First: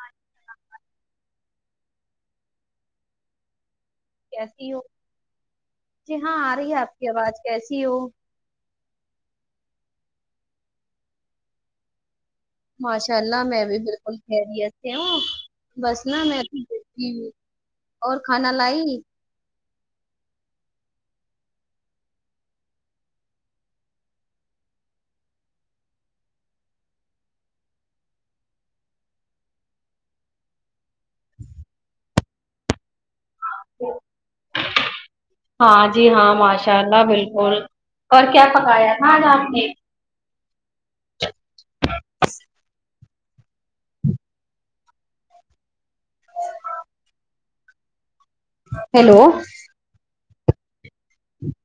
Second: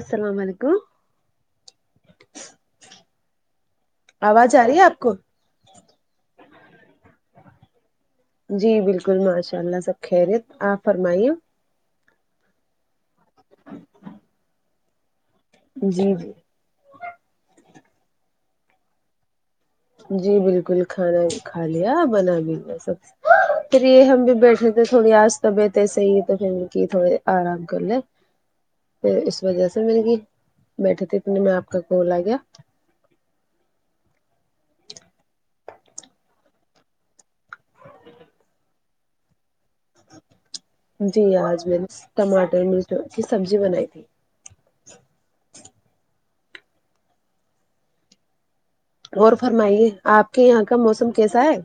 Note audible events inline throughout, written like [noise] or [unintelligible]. السلام علیکم آواز آ کیسی رہی ہو ہے آپ کو جی ہاں آ رہی ہے آپ کی آواز کیسی ہو جی بلکل ماشاء اللہ سب خیریت آپ فرمائیے ماشاء اللہ میں بھی بلکل خریت سے ہوں بس جی نا جی میں جی اور کھانا لائی جی بلکل کھانا کھا لیا بنا بھی لیا سب پھر یہ ہم بھی بیٹھے تھے تھوڑی آج طبیعت ہے صحی تو پھر کی تھوڑے آرام کر لے اس وجہ سے دیکھئے بیٹھے تھے کہ اتنے میں آپ کا کول آ گیا ج [unintelligible] ہاں جی ہاں ماشاء اللہ بالکل اور کیا پکایا تھا آج اپ نے جی آج میں نے ٹماٹر مرچ کی سبجی بنایی تھی ہیلو اور فرمائیے آپ کے یہاں کا موسم کیسا ہے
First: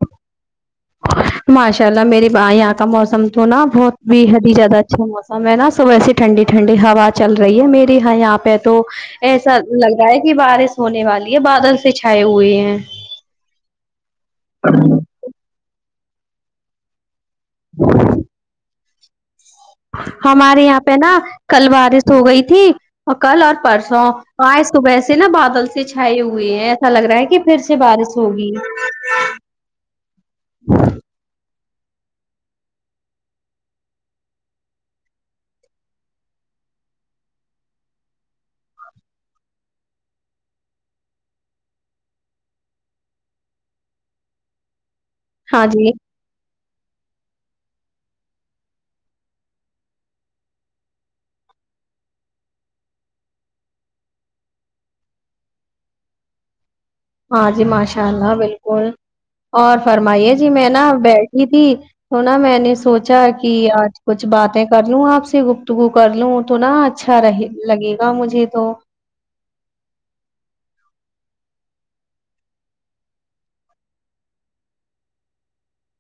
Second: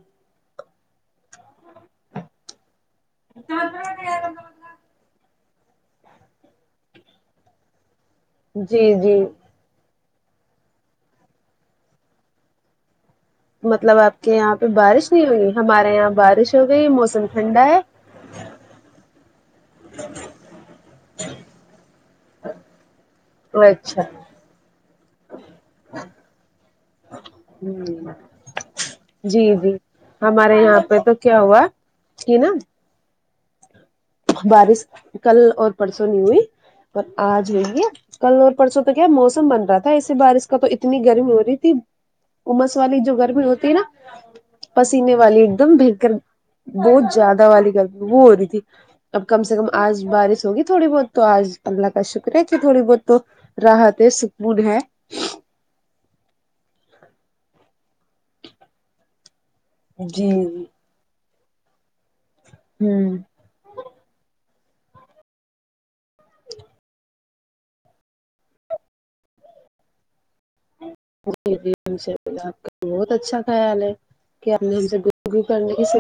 ماشاء اللہ میرے بھائی یہا کا موسم تو نہ بھوت بیحد ھی زیادہ اچھا موسم ہے نہ صبح سے ٹھنڈی ٹھنڈی ہوا چل رہی ہے میرے ہیا پے تو جی جی ایسا لگ رہا ہے کہ بارش ہونے والی ہے بادل سے چھائے ہوئے ہیں مطلب آپ کے یہاں پہ بارش نہیں ہوئی ہمارے یہاں بارش ہو گئی موسم ٹھنڈا ہے ہمارے یہاں پہ نا کل بارش ہو گئی تھی کل اور اچھا پرسوں آج صبح سے نا بادل سے چھائے ہوئے ہیں ایسا لگ رہا ہے کہ پھر سے بارش ہوگی جی جی ہمارے یہاں پہ تو کیا ہوا ہی نا بارش کل اور پرسوں نہیں ہوئی پر آج ہوی ہے کل اور پرسوں تو کیا موسم بن رہا تھا ایسے بارش کا تو اتنی گرمی ہو رہی تھی امس والی جو گرمی ہوتی ہے نا پسینے والی ایک ہاں دم جی بھیگ کر بوھت زیادہ والی گرمی وہ ہورہی تھی اب کم سے کم آج بارش ہوگی تھوڑی بہت تو آج اللہ کا شکر ہے کہ تھوڑی بہت تو راحت ہے سکون ہے ہاں جی ماشاء اللہ بالکل اور فرمائیے جی میں نا بیھ تی تونا میں نے سوچا کہ آج کچھ باتیں کر لوں آپ سے گفتگو کر لوں تو نہا اچھا رہے لگے گا مجھے تو [unintelligible] بوہت اچھا خیال ہے کی اپنے مجھسے گفتگو کرنے سے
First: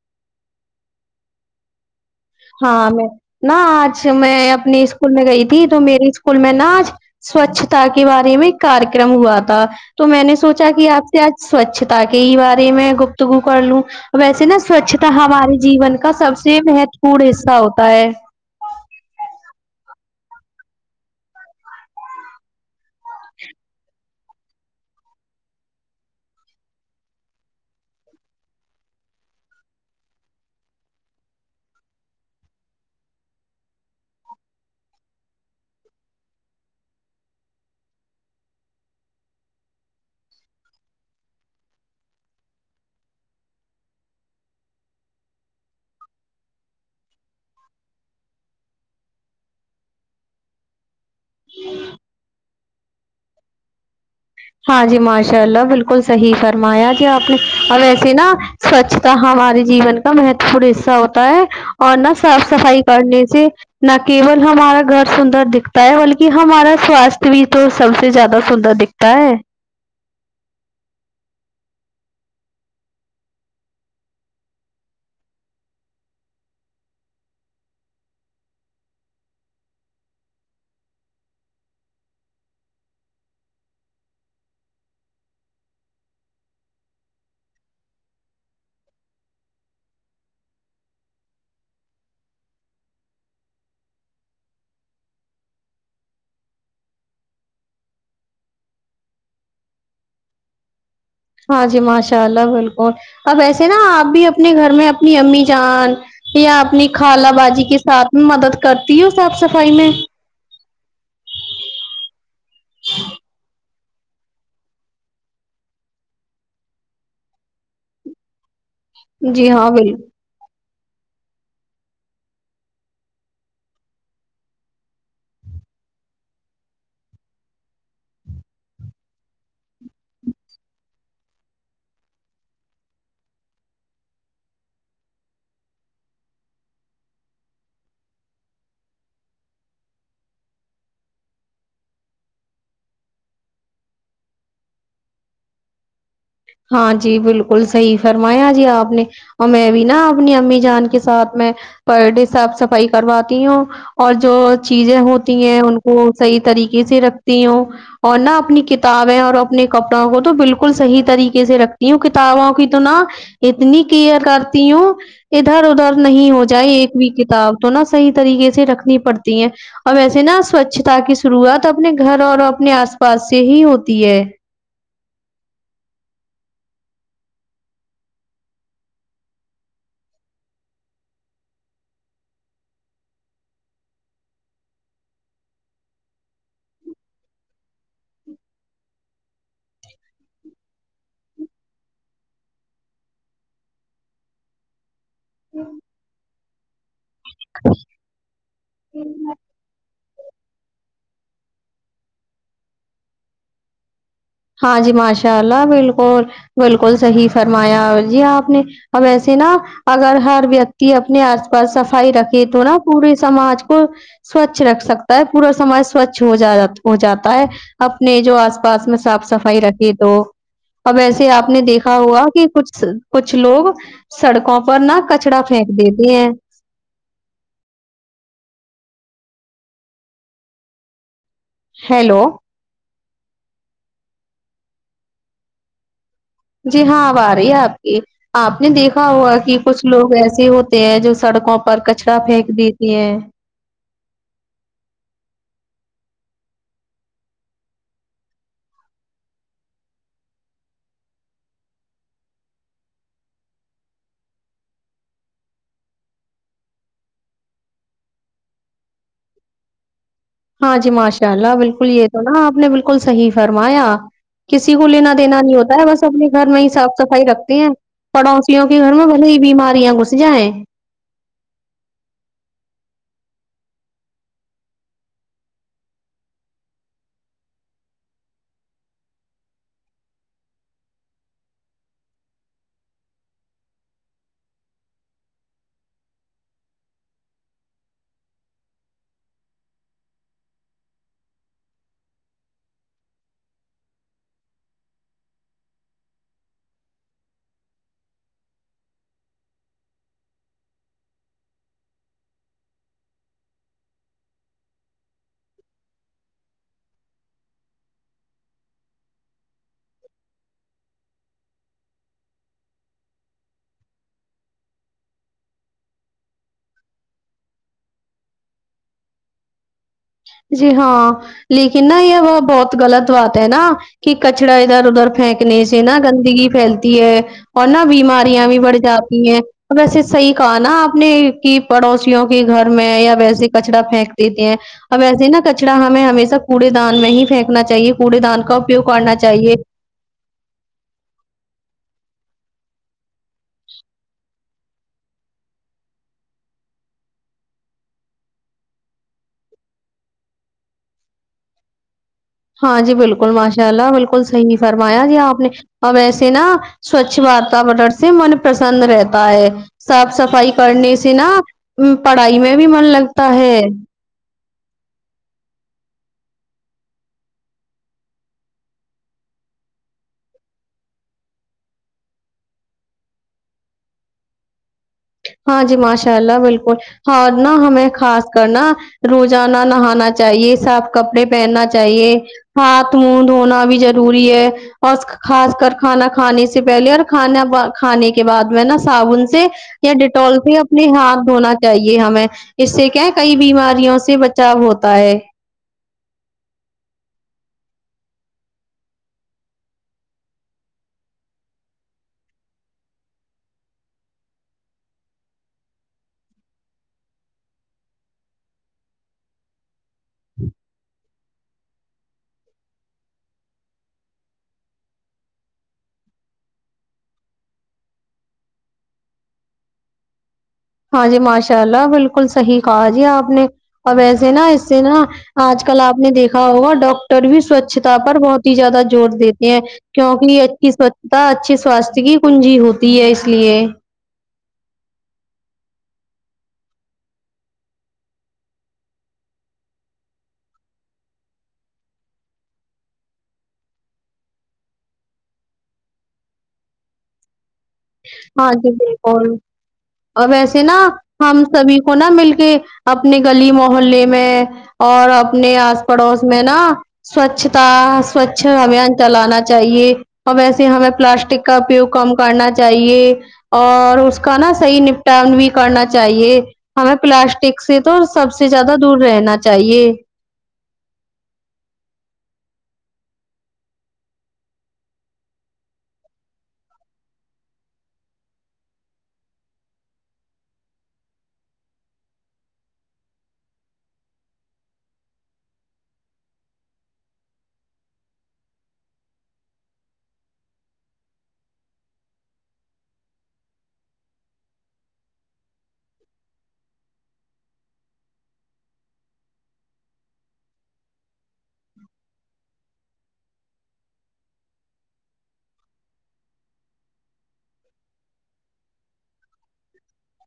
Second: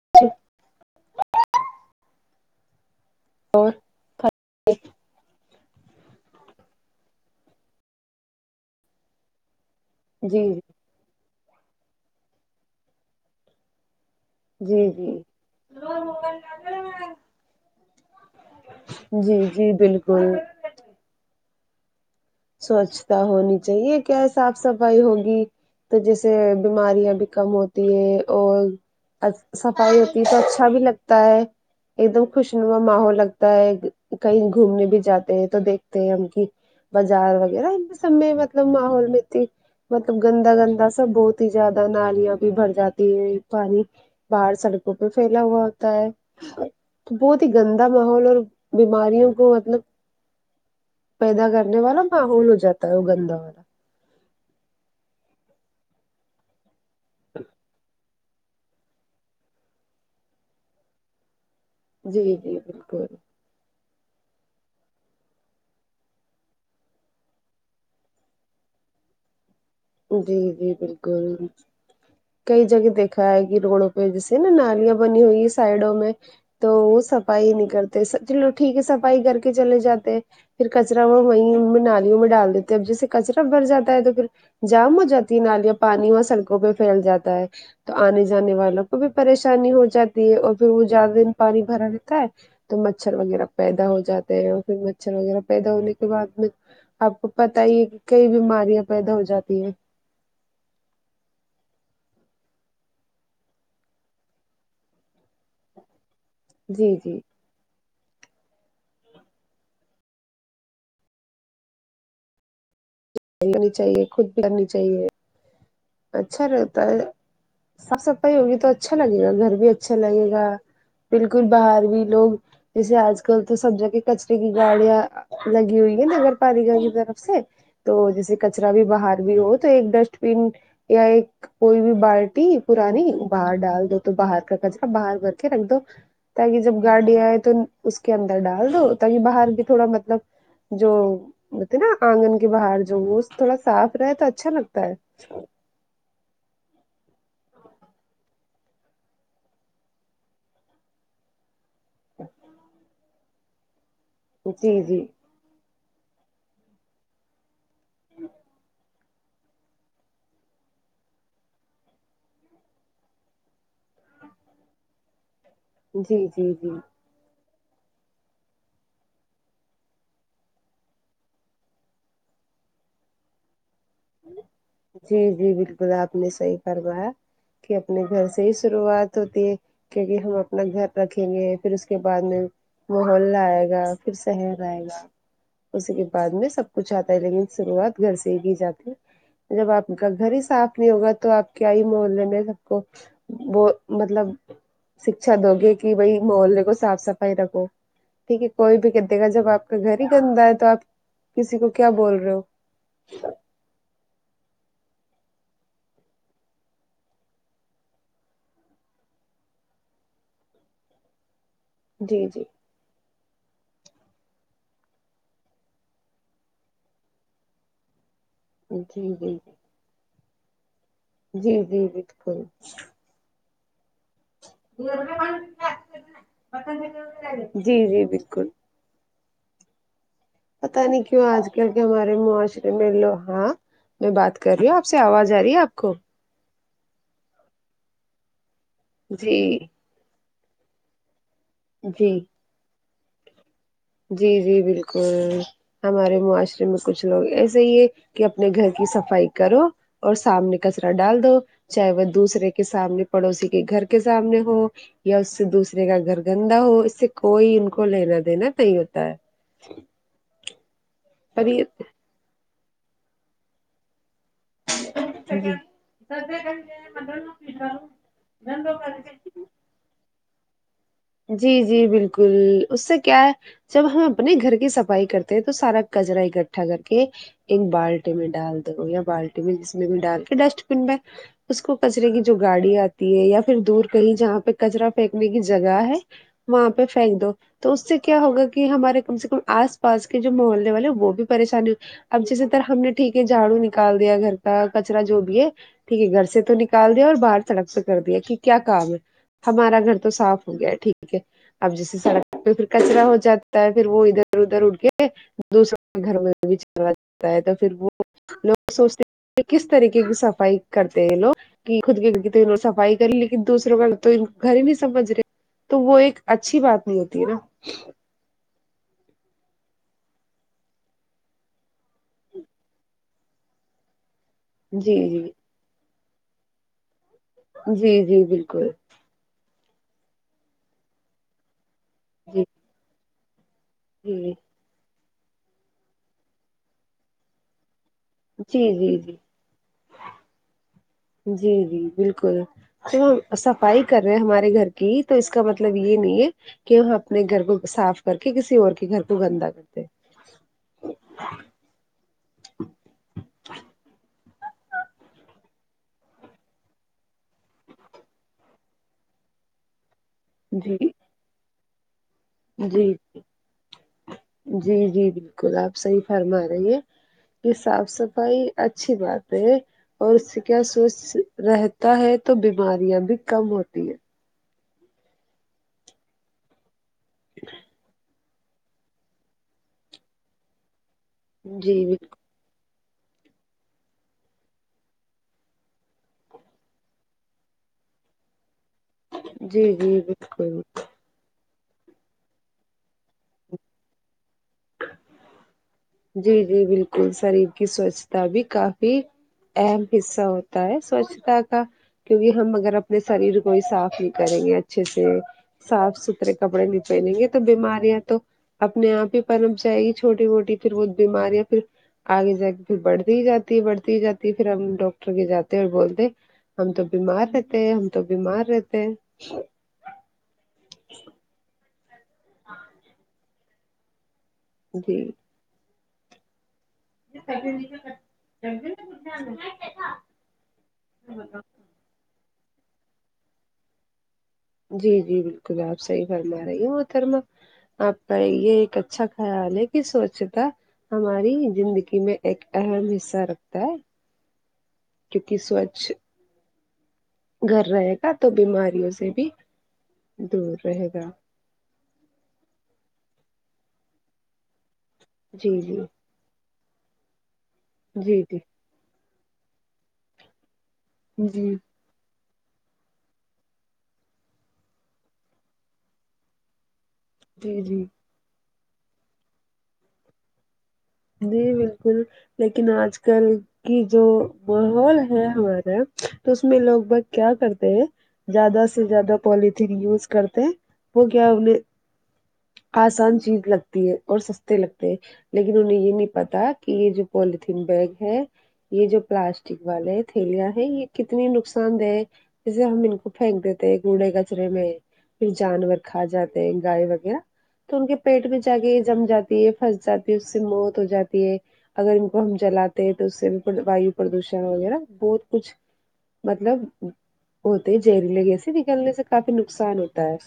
ہاں میں نہ اور آج میں اپنی اسکول میں گئی تھی تو میرے اسکول میں نا آج سواچتا کے بارے میں کریکرم ہوا تھا تو میں نے جی سوچا کہ آپ سے آج سوچھتا کے ہی بارے میں گپتگو کر لوں ویسے نا جی جی سوچھتا جی ہمارے جیون کا سب سے مہتوپورن حصہ ہوتا ہے جی جی بالکل سوچھتا ہونی چاہیے کیا صاف صفائی ہوگی تو جسے بیماریا بھی کم ہوتی ہے اور از صفایی ہوتی تو اچھا بھی لگتا ہے ایک دم خوشنما ماحول لگتا ہے کہیں گھومنے بھی جاتے ہیں تو دیکھتے ہیں ہم کی بازار وغیرہ ان سب میں مطلب ماحول می ںتھی مطلب گندا گندا سب بہت ہی زیادہ نالیاں بھی بھر جاتی ہے پانی باہر سڑکوں پہ پھیلا ہوا ہوتا ہے بہت ہی گندا ماحول اور بیماریوں کو مطلب پیدا کرنے والا ماحول ہو جاتا ہے وہ گندا ںاں جی ماشاللہ بلکل ساہی فرمایا جی اپ نے ویسے سے نا سوچھتا ہمارے جیون کا مہتو پورن حصہ ہوتا ہے اور نہ جی صاف جی صفائی بالکل کرنے سے نہ کیول ہمارا گھر سندر دکھتا ہے بلکہ ہمارا سواستھ بھی تو سب سے زیادہ سندر دکھتا تا ہی جی جی بالکل کئی جگہ دیکھا ہے کہ روڈوں پہ جیسے نا نالیاں بنی ہوئی ہے سائڈوں میں تو وہ صفائی نہیں کرتے چلو ٹھیک ہے صفائی کر کے چلے جاتے پھر کچرا وہ وہیں نالیوں میں ڈال دیتے ہیں اب جیسے کچرا بھر جاتا ہے تو پھر جام ہو جاتی ہے نالیاں پانی وہ سڑکوں پہ پھیل جاتا ہے تو آنے جانے والوں کو بھی پریشانی ہو جاتی ہے اور پھر وہ زیادہ دن پانی بھرا رہتا ہے تو مچھر وغیرہ پیدا ہو جاتے ہیں اور پھر مچھر وغیرہ پیدا ہونے کے بعد میں آپ کو پتا ہی ہے کہ کئی بیماریاں پیدا ہو جاتی ہیں ہاں جی ماشاء اللہ بالکل اب ایسے نا آپ بھی اپنے گھر میں اپنی امی جان یا اپنی جی جی خالہ باجی کے ساتھ مدد کرتی ہو صاف صفایی میں ہونی چاہیےخود کرنی چاہیے اچھا رہتا ہے صاف صفائی ہوگی تو اچھا لگے گا جی گھر ہاں بھی اچھا بالکل لگے گا بالکل باہر بھی لوگ جیسے اج کل تو سب جاگے کچرے کی گاڑیاں لگی ہوئی ہے نگر پاری گل کی طرف سے تو جیسے کچرا بھی باہر بھی ہو تو ایک ڈسٹ بن یا ایک کوئی بھی بالٹی پرانی باہر ڈال دو تو باہر کا کچرا باہر کر کے رکھ دو تاکہ جب گاڑی ائے تو اس کے اندر ڈال دو تاکہ باہر بھی تھوڑا مطلب جو بولتے نا انگن کے باہر جو وہ تھوڑا صاف رہے تو اچھا لگتا ہے ہاں جی بالکل صحی فرمایا جی اپ نے اور میں بھی نا اپنی امی جان کے ساتھ میں پر ڈے صاف صفائی کرواتی ہوں اور جو جی جی چیزیں ہوتی ہیں ان کو ساہی طریقے سے رکھتی ہوں اور نہ اپنی کتابیں اور اپنے کپڑوں کو تو بالکل صحیح طریقے سے رکھتی ہوں کتابوں کی تو نا اتنی کلیر کرتی ہوں ادھر اودھر جی نہیں ہو جی جائے جی ایک بھی کتاب تو نا صحیح طریقے سے رکھنی پڑتی ہے اور ویسے نا سوچھتا کی شروعات اپنے گھر اور اپنے اس پاس سے ہی ہوتی ہے جی جی بالکل اپ نے ساہی فرمایا کہ اپنے گھر سے ہی شروعات ہوتی ہے کیو کہ ہم اپنا گھر رکھیں گے پھر اس کے بعد میں محلہ ائے گا پھر سحر ائے گا اسی کے بعد میں سب کچھ اتا ہے لیکن شروعات گھر سے ہی کی جاتی جب اپ کا گھر ہی صاف نہیں ہوگا تو اپ کیا ہی محلہ میں سب کو وہ مطلب شکشاہ دو گے کہ بائی محلے کو صاف صفائی رکھو ٹھیک ہے کوئی بھی دےگھےگا جب اپ کا گھر ہی گندا ہے تو اپ کسی کو کیا بول رہے ہول رہے ا چھا ہاں جی ماشاء اللہ بالکل بالکل صحیح فرمایا جی اپ نے اب ایسے نا اگر ہر ویکتی اپنے اس پاس صفائی جی جی رکھے تو نا پورے سماج کو سوچھ رکھ سکتا ہے پورا سماج سماجھ سوچھ ہو جاتا ہے اپنے جو اس جی پاس میں جی ابھی تو اب ایسے اپ جی نے جی دیکھا ہوا بالکل کہ کچھ کچھ لوگ سڑکوں پر نہ کچڑا پھینک دیتے ہیں جی جی بالکل پتہ نہیں کیوں اج کل کے ہمارے ہیلو معاشرے مل لو ہاں میں بات کر رہی ہوں آپ سے اواز آرہی ہے اپ کو جی ہاں اب ا رہی ہے اپ کی اپ نے دیکھا ہوگا جی کہ کچھ لوگ ایسے ہوتے ہیں جو سڑکوں پر کچرا جی پھینک دیتی ہے جی جی بالکل ہمارے معاشرے میں کچھ لوگ ایسا ہی ہے کہ اپنے گھر کی صفائی کرو اور سامنے کچرا ڈال دو چاہے وہ دوسرے کے سامنے پڑوسی کے گھر کے سامنے ہو یا اس سے دوسرے کا گھر گندا ہو اس سے کوئی ان کو لینا دینا نہیں ہوتا ہے ہاں جی ماشاء پر اللہ بالکل یہ تو نا اپ نے بالکل صحیح فرمایا کسی کو لینا دینا نہیں یہ ہوتا ہے بس اپنے گھر میں ہی صاف صفائی رکھتے ہیں پڑوسیوں کے گھر میں بھلے ہی بیماریاں گھس جائے جی جی بالکل اس سے کیا ہے جب ہم اپنے گھر کی صفائی کرتے ہیں تو سارا کچرا اکٹھا کر کے ایک بالٹی میں ڈال دو یا بالٹی میں جس میں بھی ڈال کے ڈسٹ بن میں اس کو کچرے کی جو گاڑی اتی ہے یا پھر دور کہیں جہاں پہ کچرا پھنیکنے کی جگہ گا ہے وہاں پہ پھینک دو تو اس سے کیا ہوگا کہ ہمارے کم سے کم اس پاس کے جو محلے والے وہ بھی پریشانی اب جیسے طرح ہم نے ٹھیک ہے جھاڑو نکال دیا گھر کا کچرا جو بھی ہے ٹھیک ہے گھر سے تو نکال دیا اور باہر سڑک سے کر دیا کہ کیا کام ہے ہمارا گھر تو صاف ہو گیا ٹھیک ہے اب جیسے سڑک پہ پھر کچرا ہو جاتا ہے پھر وہ ادھر ادھر اٹ کے دوسروں کے گھر میں بھی چلا جاتا ہے تو پھر وہ لوگ سوچتے ہیں کہ کس طریقے کی صفائی کرتے ہیں لوگ کہ خود کے تووں صفائی کر لیکن دوسروں کا تو گھر ہی نہیں سمجھ رہے تو وہ ایک اچھی بات نہیں ہوتی ہے نا جی ہاں لیکن نا یہ وہ بہت غلط بات ہے نا کہ کچڑا ادھر جی ادھر جی پھینکنے سے نہا گندگی پھیلتی ہے اور نہ جی جی بیماریاں بھی بالکل بڑھ جاتی ہیں ایسے صحیح کہا نا آپ نے کہ پڑوسیوں کے جی گھر میں یا ویسے کچرا پھینک جی دیتی ہیں اب ویسے نا کچڑا ہمیں ہمیشہ کوڑے دان میں ہی پھینکنا چاہیے کوڑے دان کا جی اپیوگ جی کرنا جی چاہیے جی جی بالکل جب ہم صفائی کر رہے ہیں ہمارے گھر کی ہی تو اس کا مطلب یہ نہیں ہے کہ وہ اپنے گھر کو صاف کر کے کسی اور کے گھر کو گندا کرتے ہاں جی بالکل ماشاء اللہ بالکل صحیح نہیں فرمایا جی آپ نے اب ایسے نا سوچھ واتاوارن سے من پرسن رہتا ہے صاف صفائی ہیں۔ جی کرنے سے نا پڑھائی میں بھی جی من لگتا ہے جی جی بالکل آپ صحیح فرما رہی ہے کہ صاف صفائی اچھی بات ہے اور اس سے کیا سوچھ رہتا ہے تو بیماریاں بھی کم ہوتی ہیں ہاں جی ماشاء اللہ بالکل ہار نہ ہمیں خاص کرنا روزانہ نہانا چاہیے صاف کپڑے پہننا جی چاہیے بالکل ہاتھ منہ دھونا بھی ضروری ہے اور خاص کر کھانا کھانے سے پہلے اور کھانا کھانے کے بعد میں نا تھا ان سے جی یا جی ڈیٹول بالکل سے اپنے ہاتھ دھونا چاہیے ہمیں اس سے کیا کئی بیماریوں سے بچاؤ ہوتا ہے جی جی بالکل شریر کی سوچھتا بھی کافی اہم حصہ ہوتا ہے سوچھتا کا کیونکہ ہم اگر اپنے شریر کو ہی صاف نہیں کریں گے اچھے سے صاف ستھرے کپڑے نہیں پہنیں گے تو بیماریاں تو اپنے آپ ہی پرپ جائے گی چھوٹی موٹی پھر وہ بیماریاں پھر آگے جا کے پھر بڑھتی ہی جاتی ہے بڑھتی ہی جاتی ہے پھر ہم ڈاکٹر کے جاتے اور بولتے ہم تو بیمار رہتے ہے ہم تو بیمار رہتے ہیں ہاں جی ماشاء اللہ بالکل صحیح کہا جی آپ نے اب ویسے نا اس سے نا جی آج کل آپ نے دیکھا ہوگا ڈاکٹر بھی سوچھتا پر بہت ہی زیادہ زور دیتے ہیں کیوں کہ اچھی سوچھتا اچھی سواستھ کی کنجی ہوتی ہے اس لیے جی جی بالکل آپ صحیح فرما رہی ہو محترمہ آپ کا یہ ایک اچھا خیال ہے کہ سوچتا ہماری زندگی میں ایک اہم حصہ رکھتا ہے کیونکہ سوچھ گھر رہا ہاں جی بالکل اور دور ویسے نا رہے گا ہم سب ہی کو نا مل کے اپنے گلی محلے میں اور اپنے جی جی آس پڑوس میں نا سوچھتا جی جی سوچھ ابھیان چلانا چاہیے اور ویسے ہمیں پلاسٹک جی کا اپیوگ کم کرنا چاہیے اور اس کا نا صحیح نپٹان بھی کرنا چاہیے ہمیں جی پلاسٹک سے جی تو سب سے زیادہ دور رہنا چاہیے جی بالکل لیکن آج کل کہ جو ماحول ہے ہمارا تو اس میں لوگ بگ کیا کرتے ہیں زیادہ سے زیادہ پوالتھین یوز کرتے وہ کیا آسان چیز لگتی ہے اور سستے لگتے ہیں لیکن انہوں نے یہ نہیں پتا کہ یہ جو پولیتھیین بیگ ہے یہ جو پلاسٹک والے تھیلیاں ہیں یہ کتنی نقصاندہ جیسے ہم ان کو پھینک دیتے کوڑے کچرے میں پھر جانور کھا جاتے ہیں گائے وغیرہ تو ان کے پیٹ میں جا کے جم جاتی ہے پھنس جاتی ہے اس سے موت ہو جاتی ہے اگر ان کو ہم جلاتے ہیں تو اس سے بھی وایو پردوشن وغیرہ بہت کچھ مطلب ہوتے زہریلے جیسے نکلنے سے کافی نقصان ہوتا ہے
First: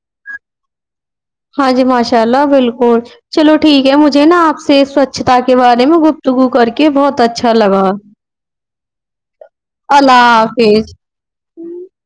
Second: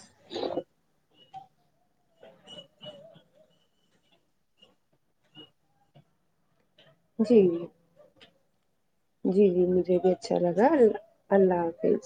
ہاں جی ماشاء اللہ بالکل چلو ٹھیک ہے مجھے نا آپ سے سوچھتا کے بارے میں گفتگو کر کے بہت جی اچھا لگا جی جی مجھے بھی اللہ اچھا لگا حافظ ال اللہ حافظ